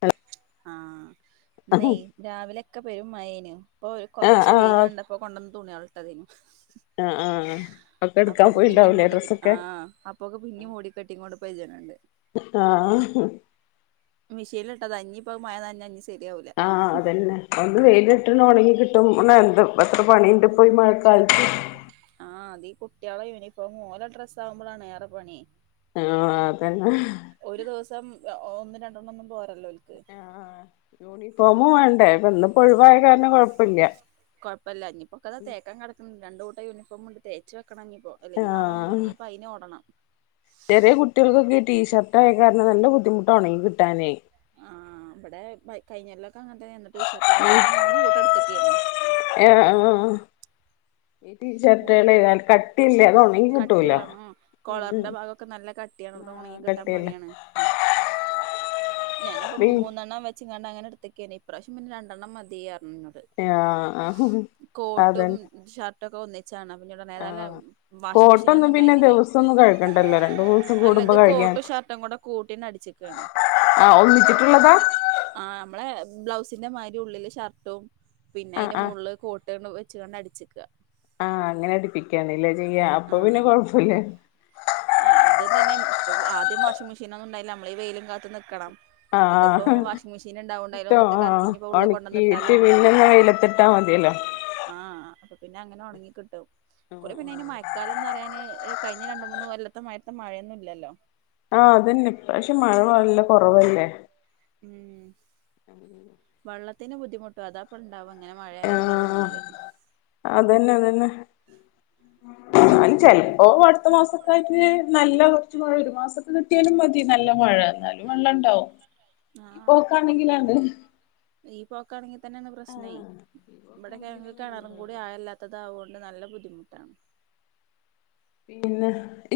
Hello ആഹ് ഇന്നേ രാവിലൊക്കെ പെരും മഴേനു ഇപ്പൊ ഒരു ആഹ് കൊറച്ച് വെയില് ആഹ് കണ്ടപ്പോ കൊണ്ടുവന്ന് തുണികളിട്ടതേനു ആഹ് ഒക്കെ എടുക്കാൻ അപ്പോക്ക് പിന്നേ പോയിണ്ടാവൂലേ മൂടിക്കെട്ടി ഡ്രസ്സൊക്കെ ആഹ് അപ്പോക്ക് പിന്നീം മൂടിക്കട്ടിങ്ങോണ്ട് പെജ്ജിണിണ്ട് ആഹ് മിഷീല്ട്ടത ഞ്പ്പത് മഴ ന്നഞ്ഞ നിസ് ആ അതന്നെ ഒന്ന് വെയിലട്ട്ണെ ഒണങ്ങി കിട്ടും ണെ എന്തു എത്രു പണിണ്ട് പോയി മഴക്കാലത്ത് കുട്ടിയേളെ യൂണിഫോമും ഓല ഡ്രസ് ആവുമ്പളാണ് ഏറെ പണി ആ അതന്നെ അ ഒന്നും രണ്ടെണ്ണം ഒന്നും പോരല്ലോ ഓൽക്ക് ആ യൂണിഫോമ് വാണ്ടേ ഇപ്പൊന്ന്പ്പൊഴ് വായി കുഴപ്പല്ല ഇനിയിപ്പൊക്കതാ തേക്കാൻ കിടക്കുന്നു രണ്ടു കൂട്ടം യൂണിഫോം ണ്ട് തേച് വെ ക്കണഞ്ഞിപ്പോ അല്ലെങ്കി നളെ മുതലഞ്ഞിപ്പോ അയിനോടണം ടെറിയ കുട്ടിയൾക്കൊക്കെ ഈ ടീഷർ ട്ടായക്കാരണം നല്ല ബുദ്ധിമുട്ടണെ കിട്ടാനെ അങ്ങനന്നെയന്ന് ടീഷർട്ട്ന്നപ്പൊ ഞാൻ മൂന്ന് കൂട്ടടുത്തക്കന്ന് ഏഹ് ആഹ് ഈ ടീഷർട്ടേല് നല്ല കട്ടിയില്ലേ അത് ഉണങ്ങി കിട്ടൂല കട്ടിയുള്ള അ ഒണങ്ങി ആഹ് കിട്ടാൻ കട്ടിയല്ല പണിയാണ് ഞാനപ്പോ മുമ്മൂന്നെണ്ണം വെച്ചങ്ങാണ്ട അങ്ങനെ എടുത്തക്കേനി ഇപ്രാവശ്യം പിന്നെ രണ്ടെണ്ണം മതിയ്ർ യാ അഹ് അതന്നെ ചാണ് പിന്ന നേതാല ആഹ് വാഷിംഗ മെഷീൻ കോട്ടൊന്നും ഒന്നും പിന്നെ ഉണ്ടായിന്നില്ലേ ദിവസൊന്നും കഴുകണ്ടല്ലോ രണ്ട് മൂന്ന്സം കൂടുമ്പോ അല്ലത് കോ കഴുകിയാ ട്ടും ഷർട്ടും കൂടെ കൂട്ടീണടിച്ചിക്കാണ് ആ ഒന്നിച്ചിട്ടുള്ളതാ നമ്മളെ ബ്ലൗസിന്റെ മാരി ഉള്ളില് ഷർട്ടും പിന്നെ ആഹ് അയ്ന്റെ ആഹ് മോളില് കോട്ടണ് ച്ചുകണ്ട അടിച്ക്ക ആഹ് അങ്ങനെ അടുപ്പിക്കാണ്ലെ ചെയ്യ അപ്പൊ പിന്നെ കൊഴപ്പില്ല ആ അത തന്നെ ഇ ആദ്യം വാഷിംഗ് മെഷീനൊന്നും ണ്ടായില്ല നമ്മള ഈ വെയിലും കാത്ത് നിൽക്കണം ആഹ് ട്ടോ അയിലൊന്നിട്ട് ആ കറക്കി ഇനിപ്പോ ഉള്ള് ഒണക്കീട്ട് കൊണ്ടന്നിട്ടാലും പിന്നെ വെയിലത്തിട്ടാ തിയല്ലോ ആ അപ്പൊ പിന്നെ അങ്ങനെ ഒണങ്ങി കിട്ടും കുറ പിന്നെ അയ്ന് മയക്കാലംന്ന് പറയാന് കഴിഞ്ഞ രണ്ട് മൂന്ന് കൊല്ലത്ത മഴത്തെ മഴൊന്നുല്ലല്ലോ ആ അതന്നെ പക്ഷെ മഴ വല്ല കുറവല്ലേ ഉം മ് വെള്ളത്തിന് ബുദ്ധമുട്ട് അതാപ്പ ഇണ്ടാവ ഇങ്ങനെ മഴ ആഹ് ഇല്ലാതെന്നാല് അയ്ൻ ചെലപ്പോ അടുത്ത മാസക്കായിട്ട് നല്ല മഴ ഒരു മാസത്തെ കട്ടിയാലും മതി നല്ല മഴ ന്നാലും വെള്ളണ്ടാവും ആഹ് പോക്കാണെങ്കിലണ്ട് ഈ പോക്കാണെങ്കിതന്നേണ് പ്രശ്നയ് ഈ ബടെക്കെ പോക്കാണെങ്കിലാണ് കിണറും കൂടി എടങ്ങേറാവാ ആയല്ലാത്തതാവു ണ്ട് നല്ല ബുദ്ധിമുട്ട പിന്നെ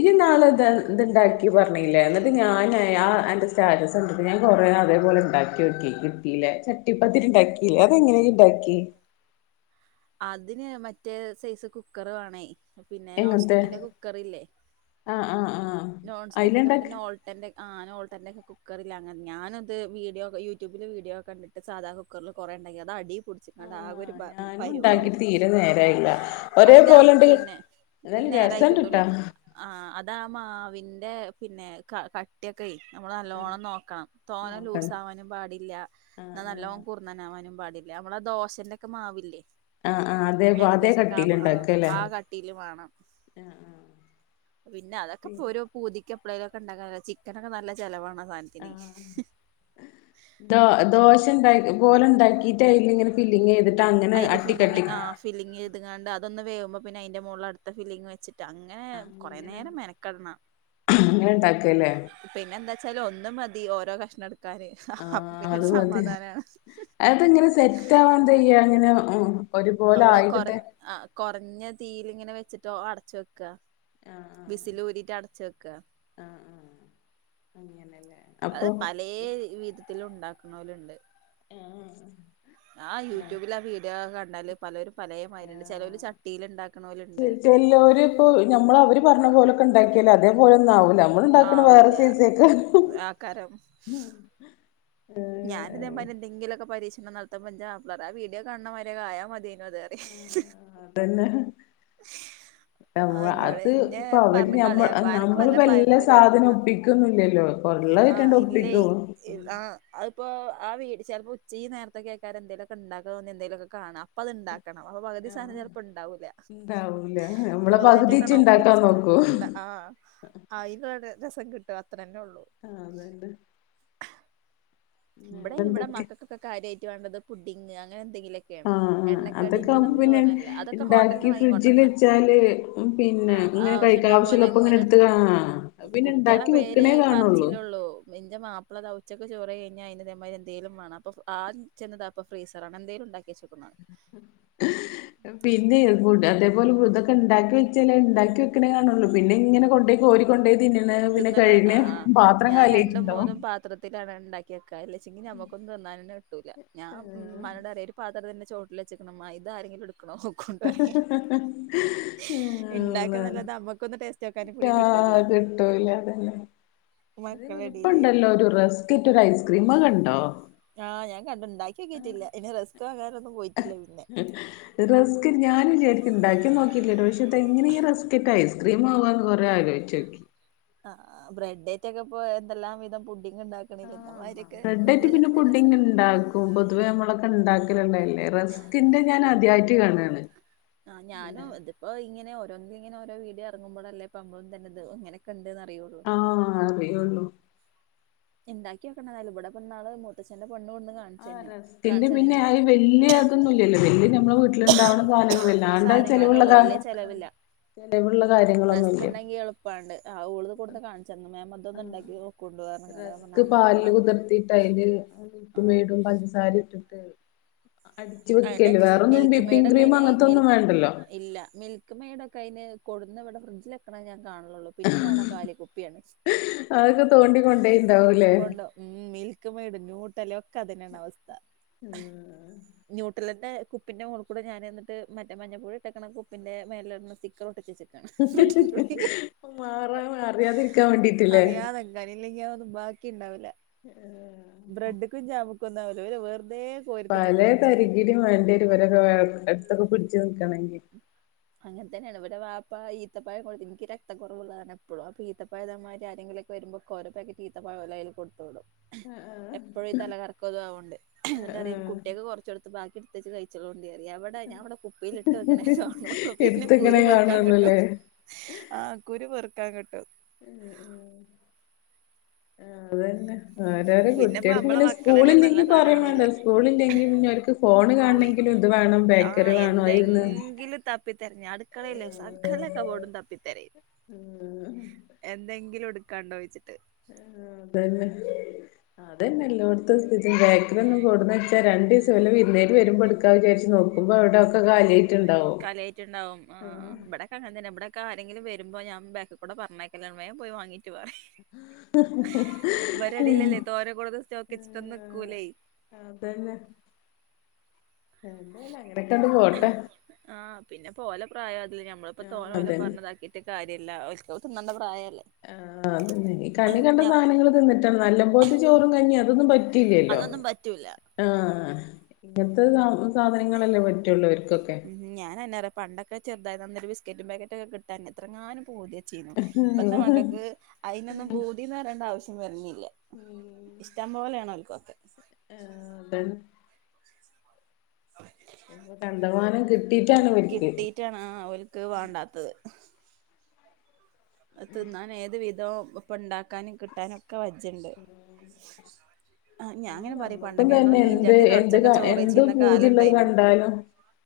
യ് ന്നാള്ത് ത്ണ്ടാക്കി പറ്ഞ്ഞീലേ ന്നിട്ട് ഞാൻ ആ അന്റെ സ്റ്റാറ്റസ് കണ്ടിട്ട് ഞാൻ കുറേ അതെ അത് പോലെണ്ടാക്കിയോക്ക്യേ കിട്ടീല ചട്ടിപ്പതിരിണ്ടാക്കിലേ അതെങ്ങനെയ്യ്ണ്ടാക്കി അതിന് മറ്റേ സൈസ് കുക്കർ വേണേ പിന്നെ എങ്ങനത്തെ നോൺസ്റ്റിക്കിന്റെ കുക്കർ ഇല്ലേ ആഹ് ആഹ് ആഹ് നോൺസ്റ്റിക്കിന്റെ മറ്റ അയില്ണ്ടാക്കി നോൾട്ടന്റെ ആ നോൾട്ടന്റെ ഒക്ക കുക്കറില്ല അങ്ങനെ ഞാനത് വീഡിയോ യൂട്യൂബില് വീഡിയോക്കണ്ട്ട്ട് സാധാ കുക്കർല് കൊറേ ഉണ്ടെങ്കിൽ അത് അടി പിടിച്ച ആക ഒരു പരുവാവും ഞാണ്ടാക്കിട്ട് തീരെ നേരായില്ല ഒരേ അതിന്റെ ആ പോലുണ്ട് പിന്നെ എന്തായാലും നേരായി കിട്ടൂല രസണ്ട്ട്ടാ ആ അതാ മാവിറെ പിന്നെ ക കട്ടിയൊക്കെ നമ്മള് ആ നല്ലോണം നോക്കണം തോനെ നോക്കണം ലൂസാവാനും പാടില്ല ആ ന്ന ആ നല്ലോം കുർന്നനാവാനും പാടില്ല നമ്മള ആ ദോശന്റെക്കെ മാവില്ലേ ആ ആ അതേ അതേ ഏകദേശൊക്കെ കട്ടിൽ ആ ഉണ്ടാക്കല്ലേ ആ കട്ടീല് വാണം. ആ ആ പിന്നെ പി അതൊക്കെപ്പോ ഒരോ പൂതിക്ക പ്പളേലുക്കെ ണ്ടാക്കാ ചിക്കനൊക്കെ നല്ല ചെലവാണ്. ആ സാധനത്തിന് ദോ ദോശണ്ടായി പോലെ ണ്ടാക്കിട്ടയിലിങ്ങനെ ഫില്ലിങ് ചെയ്തിട്ട് അങ്ങനെ അട്ടിക്കട്ടി അത്കാണ്ട് അതൊന്ന് വേവുമ്പോ പിന്നെ അയിന്റെ മോളിൽ അടുത്ത ഫീലിംങ്ങ് വെച്ചിട്ട് അങ്ങനെ ആ കൊറേ അങ്ങനെ നേരം മെനക്കെടണം. അങ്ങനെ ണ്ടാക്കാല്ലേ? ച്ചാല് ഒന്നു മതി ഓരോ കഷ്ണെട് ആ അതുപോൽത അതെങ്ങനെ സെറ്റാവാനെന്ത ചെയ്യാ അങ്ങനൊ നമ്മള് കൊറ ആ കൊറഞ്ഞ തീയിലിങ്ങനെ വെച്ചിട്ടോ അടച്ച ക്ക ആ ആ വിസിലൂരിറ്റാടെ ക്ക ആ ആ അങ്ങനല്ലേ അത് അപ്പൊ പലേ വിധത്തിലുണ്ടാ ക്കണോല്ണ്ട്. ആ ആ യൂട്യൂബിൽ ആ വീഡിയോക്കെ കണ്ടാല് പലരും പലയമാതിരിണ്ട് ചെലൊര് ചട്ടിലിണ്ടാക്കലോര്ണ്ട്. എല്ലാരുപ്പോ ഞമ്മള് അവര് പറഞ്ഞ പോലോക്കെണ്ടാക്കിയാലേ അത് അതേ പോലൊന്നു ആവുല നമ്മള്ണ്ടാക്കണ വേറെ ആവൂല സൈസക്കെ ഞാനിതേപോലെ എന്തെങ്കിലൊക്കെ പരീക്ഷണം നടത്തുമ്പോ ഞാമ്പറ ആ വീഡിയോ കാണമാതിരിക്കായാ മതിയാന്. അതെറയ് അതന്നെ നമ്മ ആഹ് ഇന്നോട് അത് ഇന്നെ ഇപ്പ അവര് പറഞ്ഞ് ഞമ്മ കളിയാക്കും അനക്ക് വല്ല നമ്മളിപ്പോ എല്ലാ പഴമ്പൊരിയോ സാധന ഒപ്പിക്കൊന്നില്ലല്ലോ. ഒള്ളതിട്ടാണ്ട് ഒപ്പിക്കൂ. ഇപ്പൊ ആ വീട് ചെലപ്പോ ഉച് ഈ നേരത്തെക്കെയായ്കാരം എന്തേലൊക്കെ ഉണ്ടാക്കോന്നാ എന്തേലുക്കെ കാണാം അപ്പത്ണ്ടാ ക്കണം അപ പകുതി ആഹ് സാധനം ചെലപ്പോണ്ടാവൂല. ഉണ്ടാവൂല നമ്മളെ പകുതിച്ച് ഇള്ളതെറ്റേക്കൊന്ന് ഇണ്ടാക്കാൻ ഒപ്പിച്ച് നോക്കും ഇണ്ടാ ആ അയിനെടെ രസം കിട്ട അത്രന്നെ ഒള്ളൂ. ആ അതന്നെ. ഇമ്പടെ ഇവടെ വേറെന്തൊക്കെ മക്കക്കൊക്കെ കാര്യായിട്ട് വേണ്ടത് പുഡിങ്ങ് അങ്ങ് ആ അതൊക്കെ ആവുമ്പ പിന്നെ തോന്നല്ല അതൊക്കെ ഇണ്ടാക്കി ഹോട്ടലിന്ന് വാങ്ങിക്കൊണ്ടരണ ഫ്രിഡ്ജിലെച്ചാല് പിന്നെ ആഹ് ഇങ്ങനെ ആവശ്യണ്ടാവുമ്പോ കഴിക്കാവശ്യള്ളപ്പം ഇങ്ങനെ ഓലങ്ങനെ എടുത്ത് കാ പിന്നെ കുട്ട്യാളെ ഇണ്ടാക്കി പേര് വെക്കണേ കാണുള്ളൂ. പറച്ചിലൊള്ളൂ ഇന്റെ മാപ്പിളെതാ ഉച്ചക്ക് ചോറെ അയിനിതേമായി എന്തേലും വാണം അപ്പം ആദ്യം ചെന്ന്തപ്പാ ഫ്രീസർ ആണ് എന്തേലുണ്ടാക്കി വെച്ചേക്കുന്നാ പിന്നെ അതേപോലെ ഇതക്കെണ്ടാക്കി വെച്ചാലെണ്ടാക്കി വെക്കണേ കാണുള്ളൂ പിന്നെ ഇങ്ങനെ കൊണ്ടോയി കോരി കൊണ്ടോയി തിന്നണെ പിന്നെ തിന്നണ കഴിണെ ആഹ് പാത്രം കാലിയാട്ടുണ്ടാവും. ണ്ടാക്കിവെക്ക ല്ലെപ്പിന്നെ ഞമുക്കൊന്നും തിന്നാനന്നെ കിട്ടൂല ഞാൻ മ്മാനോട് പറയാ ഒരു പാത്രതിന്റെ ചോട്ടിലെച്ചേക്കണുമ്മ ഇതാരങ്കിലെടു ക്കണോക്കുണ്ടായ് ണ്ടാക്കന്നല്ലാതെ നമ്മന്നൊന്ന് ടേസ് ആ അത്ട്ടൂല അതന്നെ. അതെ മക്കളെടേല് വലിപ്പണ്ടല്ലോ ഒരു റസ്കറ്റ് ഒരു ഐസ്ക്രീമ് കണ്ടോ? ആ ഞാൻ കണ്ട് ണ്ടാക്കിയോക്കിട്ടില്ല ഇനി റെസ്കങ്ങാനും റെസ്ക് ഞാനുചാരിക്ക ണ്ടാക്കി നോക്കില്ലട്ടോ ഷേ. ഇതെങ്ങനീ റെസ് ക്കക്കെസ്ക്രീംമാവാന്ന് കൊറെലോചിച്ചോക്കി. ആ ബ്രെഡേറ്റൊക്കെ ഇപ്പൊ എന്തെല്ലാം വിധം പുഡിങ് ണ്ടാക്കണില്ലല്ലോ. ബ്രെഡാട്ട് പിന്നെ പുഡിങ്ങിണ്ടാക്കും പൊതുവേ നമ്മളൊക്കെണ്ടാക്കല്ള്ളതല്ലേ റെസ്ക്കിന്റെ ഞാനാ ദ്യായിട്ട് കാണാണ്. ആ ഞാനും ഇതിപ്പോ ഇങ്ങനെ ഒ [unintelligible] ഓരോ വീഡിയോ ഇറങ്ങ്മ്പളല്ലേ പ്പമളും തന്നെ ഇത് ഇങ്ങനൊക്കെണ്ട് ആ അറിയൊള്ളൂ. ഇണ്ടാക്കിവെക്കണതായാലും ഇവടപ്പന്നാള് മൂത്തച്ഛന്റെ പെണ്ണ് കൊണ്ടുവന്ന് ആ കാണിച്ചു തന്നെ റെസ്ക്കിന്റെ കാണിച്ചു പിന്നെ തന്നിനു അയ് വെല്ല്യ ഇതൊന്നുല്ലല്ലല്ലല്ല ല്ലേ നമ്മളെ വീട്ടിലിണ്ടാവണ സാധനങ്ങളല്ലേ. ല്ലാണ്ട സാധനങ്ങൾ തന്നെ ചെലിവുള്ള ഉള്ളൂ വലിയ ചെലവില്ല റസ്ക് ഉണ്ടെങ്കി എളുപ്പണ്ട് ആ ഉളത് കൊൂടുന്ന് കാണിച്ചു അന്ന് മേ മം ഇണ്ടാക്കി നോക്ക റസ്ക് പാല്ല് കുതിർത്തിട്ട അതില് മിൽക് ആ മേടും പഞ്ചസാര ഇട്ടിട്ട്- അടിച്ചു അയ്നെ വെക്കല് വേറൊന്നും മിൽക്ക് മെയഡ വിപ്പിംഗ് ഒക്കെ ക്രീം ഇനി അങ്ങനത്തെ മിൽ ഒന്നും വേണ്ടല്ലോ ഇല്ല മിൽക്ക് മെയഡ ഒക്കെ- കയിന് കൊടുുന്ന ഇവിടെ ഫ്രിഡ്ജിൽിലെക്കണ ഞാൻ കാണുള്ളൂ പിന്നെ കാണാ കാലിക്കുപ്പിയാണ്- അതൊക്കെ തോണ്ടികൊണ്ടേയ്ട്ടുണ്ടാവൂല്ലേ- കൊണ്ടോ ഉം മിൽക്ക് മേഡും ന്യൂട്ടല്ലയും ഒക്കെ അത്നെയാണ് അവസ്ഥ- ഉം- മുട്ടലൻ്റെ കുപ്പൻ്റെൂ മോള്കൂ ടെഞൻ എന്നിട്ട് മഞ്ഞൾയിട്ടക്കുന്ന കുപ്പൻ്റെേെന്ന് സ്റ്റിക്കറർട്ടിച്ചച്ചിട്ട്- മാറാ അറിയാതിരിക്കാൻ വേണ്ടിട്ടില്ലേ? ന്നും ബാക്കി ഇണ്ടാവില്ല- ആഹ്. [unintelligible] കോരിത്തിന്ന് പല കഴിച്ചത് തരികിട വേണ്ടിരുവരൊക്കെ അടുത്തൊക്കെ പിടച്ച് നിക്കണെങ്കി- അങ്ങനെ തന്നെയാണ് ഇവിർടെ ബാപ്പ ഈത്തപ്പായം കൊണ്ടിരീ എനിക്ക് രക്ത കുറവുള്ളതാണ് എപ്പോഴും അപ്പൊ ഈത്തപ്പായമാ- വരുമ്പൊ ഓര പാക്കറ്റ് ഈത്തപയം ഓലേകൈകൊടുത്തുടും- ആഹ് ആഹ് - എപ്പോഴുംഈ തലകർക്കും ആവ്കോണ്ട് എന്നിട്ട്റിയ കുട്ടികൾക്ക് കുറച്ചൊടുത്ത് ബാക്കി എടുത്തച്ച് കഴിച്ചത്ണ്ട എവിടെ ഞ- കുപ്പിയിലിട്ട് വെക്കണെകാണു- പിന്നെ എടുത്തക്കണേ കുരു പെറുക്കാൻ കിട്ടും കാണുള്ളൂല്ലേ ആഹ് കുരു പെറുക്കാൻ കിട്ടും- ആഹ് അതന്നെ- അതെ പിന്നെപ്പ തേകുട്ടികൾക്ക് നമ്മളെ പിന്നെ മക്കളല്ലേ നല്ല സ്കൂളില്ലെങ്കിൽ പറയാൻ വേണ്ട സാധനങ്ങളല്ലേ സ്കൂളില്ലെങ്കിൽ പിന്നെ അവർക്ക് ഫോൺ- ഓയ് കാണണെങ്കിലും ഇത് വേണം ബേക്കറി വേണവായിരുന്ന്- തിരഞ്ഞു അടുക്കളയിലെ സകല കബോർഡും തപ്പി തിരയും ഉം എന്തെങ്കിലും. ഇത് കണ്ട് ഒഴിച്ചിട്ട്. ആഹ് അതെന്നെ അതെന്നെ എല്ലായിടത്തും സ്ഥിതി ബേക്കറി ഒന്നും കൊണ്ടുന്ന് വെച്ചാല്. രണ്ട് ദിവസമല്ല വിരുന്നുക്കാരെ വരുമ്പോ എടുക്കാമെന്ന് വിചാരിച്ച് നോക്കുമ്പോ അവിടെ ഒക്കെ കാലി കാലിയായിട്ടുണ്ടാവും ആഹ് ഇവിടെ ഒക്കെ അങ്ങനെ തന്നെയാ ഇവിടെ. ഒക്കെ ആരെയെങ്കിലും വരുമ്പോ ഞാൻ ബാക്കിൽ കൂടെ പറഞ്ഞേയക്കല് വേഗം പോയി വാങ്ങിയിട്ട് വാ. ഇവരുടെ ഇടയിൽ ഉം അല്ലേ തോരൻ കൊണ്ടുവന്ന് സ്റ്റോക്ക് വെച്ചിട്ടന്ന് നിക്കൂലെ. അതെന്നെ വെറുതെയല്ല അങ്ങനൊക്കെണ്ട് പോട്ടെ. ആഹ് പിന്നെപ്പോ ഓലെ പ്രായം അതല്ലേ ഞമ്മളിപ്പോ ആ തോന്ന് പോലെ അതന്നെ പറഞ്ഞതാക്കിട്ട് കാര്യയില്ല ഓലെക്ക് തിന്നേണ്ട പ്രായം. ആഹ് അതെന്നെ ഈ കണ്ണി കണ്ട സാധനങ്ങൾ തിന്നിട്ടാണ്, നല്ല പോലത്തെ ചോറും കഞ്ഞി അതൊന്നും പറ്റിയില്ലല്ലോ. അതൊന്നും പറ്റൂല. ആഹ് ഇങ്ങനത്തെ സ സാധനങ്ങളല്ലേ പറ്റുള്ളൂ ഇവർക്കൊക്കെ. അതായത് അന്നൊരു ബിസ്ക്കറ്റും പാക്കറ്റ് ഒക്കെ കിട്ടാൻ എത്ര എങ്ങാനും പൂതി തന്നെ. ചെയ്യുന്നു ആഹ് ഇപ്പത്തെ മകൾക്ക് അതിനൊന്നും പൂതിന്ന് പറയേണ്ടേ ആവശ്യം വരേയില്ല. ഇല്ല ഇഷ്ടം പോലെയാണ് അവർക്കൊക്കെ. അതാണ് ഇപ്പം കണ്ടമാനം കിട്ടിയിട്ടാണ് ഇവർക്ക്. കിട്ടിയിട്ടാണ് ഓൽക്ക് വേണ്ടാത്തത് തിന്നാൻ ഏത് വിധവും ഇപ്പൊ ഉണ്ടാക്കാനും കിട്ടാനും ഒക്കെ വജ്ജുണ്ട്. ആഹ് ഞാൻ ഇനി അങ്ങനെ പറയും നമുക്കും പണ്ടൊക്കെ ഞങ്ങള് തന്നെ എന്ത് മീൻചട്ടി എന്ത് തൊടച്ചൊക്കെ ചോറ് എന്ത് വെച്ചിരുന്ന കാലം പൂതിയുള്ളത് ഉണ്ടായിനു കണ്ടാലും.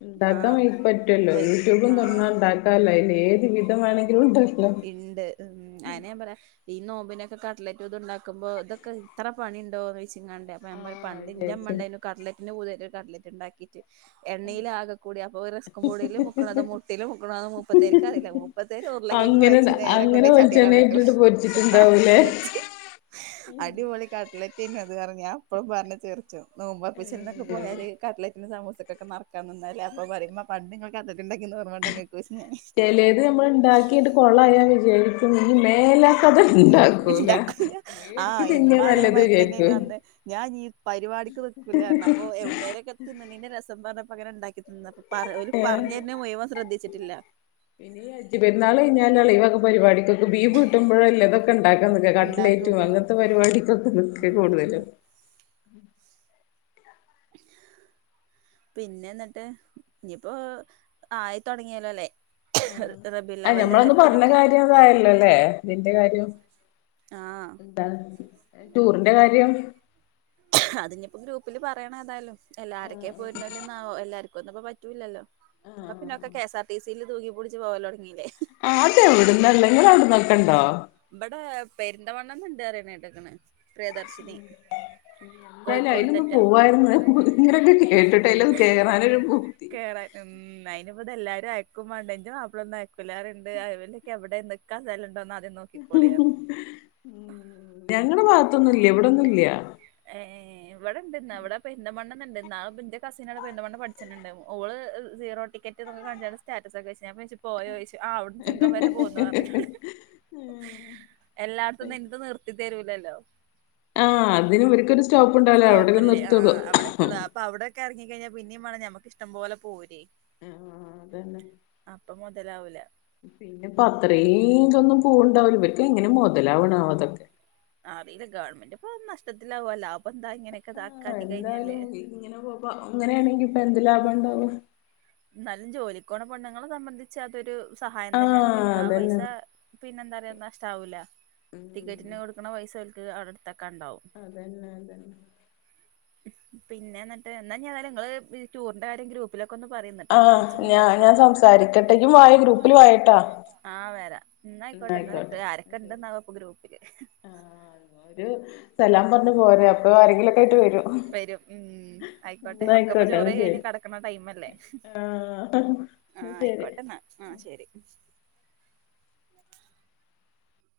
ഉണ്ടാക്കാൻ ആഹ് വേണ്ടി പറ്റുവല്ലോ, വൈക്ക് യൂട്യൂബും ആഹ് തുറന്നാൽ ഉണ്ടാക്കാലോ അതില് ഏത് വിധം വേണമെങ്കിലും. ഉണ്ടല്ലോ ഇണ്ട് ഉം അയിന് ഞാൻ പറയാം. ഈ നോമ്പിനൊക്കെ കട്ട് ലൈറ്റ് ഇത് ഉണ്ടാക്കുമ്പോ ഇതൊക്കെ ഇത്ര പണി ഇണ്ടോ വിചാ എങ്ങാണ്ട് ഞാൻ പറയും ആഹ് പണ്ട് എന്റെ അമ്മ വിചാരിച്ച് ഉണ്ടായിരുന്നു കട്ട്‌ ലൈറ്റിന്റെ പൂതി കട്ട് ലൈറ്റ് ഇണ്ടാക്കി. റ്റ് എണ്ണയിൽ ആകെ കൂടി അപ്പൊ ഓര് സ്പൂണിലെ മുക്കണം മൊട്ടയിലും മുക്കണം മുപ്പത്തേർക്ക് അറിയില്ല മുപ്പത്തേരെ ഉം. അങ്ങനന്നെ അങ്ങനെ വെളിച്ചെണ്ണേ യിട്ടിട്ട് പൊരിച്ചിട്ടുണ്ടാവൂലേ അടിപൊളിക്കട് ലറ്റിന് അത് കാറണം ഞാ എപ്പോഴും [unintelligible] കാട്ലറ്റിനും സമൂസക്കേക്കെ ന കാന്നന്നല്ല അപ്പോ പറയും ഉമ്മാ പണ്ടിങ്ങള് [unintelligible] ണ്ടാക്കി തന്നത് ഓർമ്മണ്ടോ നിങ്ങക്ക് [unintelligible] പ്പളേ ഞാ വിജരിക്കും ഇനി മേല [unintelligible] ഇണ്ടാക്കൂല ആഹ് തിന്നാ ഇമ്മ നല്ലത് അതേമാതിരി തന്നെ വിചാരിക്കും വന്ന് ഞാൻ ഈ പരിപാടിക്ക് നി ക്കുല പറണ് അപ്പോ എവിടുന്നേരൊക്ക തിന്നാണെന്നെ രസം പറഞ്ഞപ്പങ്ങനെണ്ടാക്കി തന്നാ പറ ഓല് ഏഹ് പറഞ്ഞരണേ മുയുവൻ ശ്രദ്ധിച്ചിട്ടില്ല [unintelligible] ഇവക പരിപാടിക്കൊ ബീഫ്ക്കിട്ടുമ്പോഴല്ലതക്ക ണ്ടാക്കാൻ നിക്കാ കട്ട്ലേറ്റും ഇണ്ടാക്കോക്കൊള്ളു അങ്ങനത്തെ പരിപാടിക്കൊക്കെ നിക്ക് ഉം കൂടുതലും പിന്നെ എന്നിട്ട് ഇനിപ്പോ ആയിത്തൊടങ്ങിയലോല്ലേ ആഹ് ആ ഞമ്മളന്ന് പറഞ്ഞ കാര്യം അതായല്ലോല്ലേ ഇതിന്റെ കാര്യോം ആഹ് എന്താണ് ഏഹ് ടൂറിന്റെ കാര്യം അതിനിപ്പോ ഗ്രൂപ്പില് പറയണ ഏതായാലും എല്ലാരൊക്കെ പോയിരുണോലും എല്ലാര് ക്കൊന്നുംപ്പാ പറ്റൂല്ലല്ലോ ഇപ്പ ആഹ് പിന്നെക്കെ കെ സാർ ടിസില് തൂക്കി പിടിച്ച് പോവലോ ആഹ് അതെ എവിടന്നള്ളെ നിങ്ങളെ അവിടുന്നൊക്കെണ്ടോ പെരുന്തവണ്ണന്നുണ്ട് പറയണാ കേട്ടേക്കണ് പ്രിയദർശിനി ഉം എന്തായാലും അയിലൊന്ന് കോഴിക്കോട്ത്തറ്റം പോവാരുന്ന് ഇങ്ങനൊക്കെ കേട്ടിട്ടെ അയിലെന്ന് കേറാനൊരു പൂതി [unintelligible] ഇനി ഇവടെ എല്ലാരും അയ്ക്കുംവേണ്ട എന്റെ മാപ്പളാ ഒന്നും അയക്കൂലാ [unintelligible] സ്ഥലഒണ്ടോ എന്നാ ഞങ്ങടെ ഭാഗത്തൊന്നുംല്ല ഇവിടെന്നുംല്ല്യ ഇവിടെണ്ട് ഇവിടെ പെന്തമണ്ണന്ന് ണ്ട് ഇന്നാള് ന്റെ കസിനടെ പെന്തമണ്ണേ പഠിച്ചിട്ടുണ്ട് ഓള് സീറോ ടിക്കറ്റ് യ്തൊക്കെ കാണിച്ചാണ്ട് സ്റ്റാറ്റസ് ഒക്കെ വെച്ച് ഞാൻ പ്പോയ്ച്ചു പോയോ യ്ച്ചു ആഹ് അവട്ന്ന് ചുങ്ക് വരെ പോന്നൂ അർഞ്ഞുന്നോട് എല്ലാടത്ത്ന്നും ഇൻക്ക് നിർത്തി തരൂലല്ലോ ആഹ് അതിനും ഇവർക്കൊരു സ്റ്റോപ്പ് ഇണ്ടാവൂലേ അവടെല്ലെ നിർത്തൊള്ളൂ ക്ക എറങ്ങി കഴിഞ്ഞാ പിന്നിം വേണം ഞമ്മക്ക് ഇഷ്ടം പോലെ പോരേ അപ്പൊ മൊതലാവൂല പിന്നെപ്പത്രേതൊന്നും പോവ്ണ്ടാവുല ഇവര്ക്ക് എങ്ങനെ മൊതലാവ്ണാവോ ഇതൊക്കെ അറീല ഗവൺമെന്റ് ഇപ്പ നഷ്ടത്തിലാവും അല്ലാതെപ്പന്താ ഇങ്ങനെക്കെതാ ആഹ് എന്തായാലും ഇങ്ങനെ പോപ്പ ഇങ്ങനേണെങ്കി ഇപ്പൊ എന്ത് ലാഭാ ഇണ്ടാവ ഇന്നാലും ജോലിക്കോണ പെണ്ണുങ്ങളെ സംബന്ധിച്ച് അതൊരു സഹായം തന്നേണ് ആഹ് ഓൽക്ക് ആ പൈസ അതന്നെ പിന്നെ എന്താറ്യാ നഷ്ടവൂല. ഉം ടിക്കറ്റിന് കൊടുക്ക്ണ പൈസ ഓൽ അതന്നെ അതന്നെ പിന്നെ ഇന്നിട്ട് ഇഞ്ഞേതായാലും ഇങ്ങള് ടൂറിന്റെ കാര്യം ഗ്രൂപ്പിലൊക്കൊന്ന് ആഹ് ഞാ ഞാൻ സംസാരിക്കട്ടേ ഇയ്യും വായ ഗ്രൂപ്പിൽ വായട്ടാ ഇന്നാ ആയ്ക്കോട്ടെ ഇന്നാ വെച്ചളി ആരക്കെണ്ടന്നാവോ പ്പൊ ഗ്രൂ ആഹ് ഇന്നാ ഒരു സ്ലാം പറഞ്ഞ് പോരേ അപ്പൊ ആരെങ്കിലും ഒക്കെ ആയിട്ട് വരും വരും ഉം ആയിക്കോട്ടെ ഒക്കപ്പൊ ഇന്നയ്ക്കോട്ടെ ചോറ് ഇന്നാ കഴി ശരി കഴിഞ്ഞ് കെടക്കണ ടൈമല്ലേ ആഹ് ആഹ് ന്നാ ആ ശരി. യ്ക്കോട്ടെന്നാ ആഹ് ശരി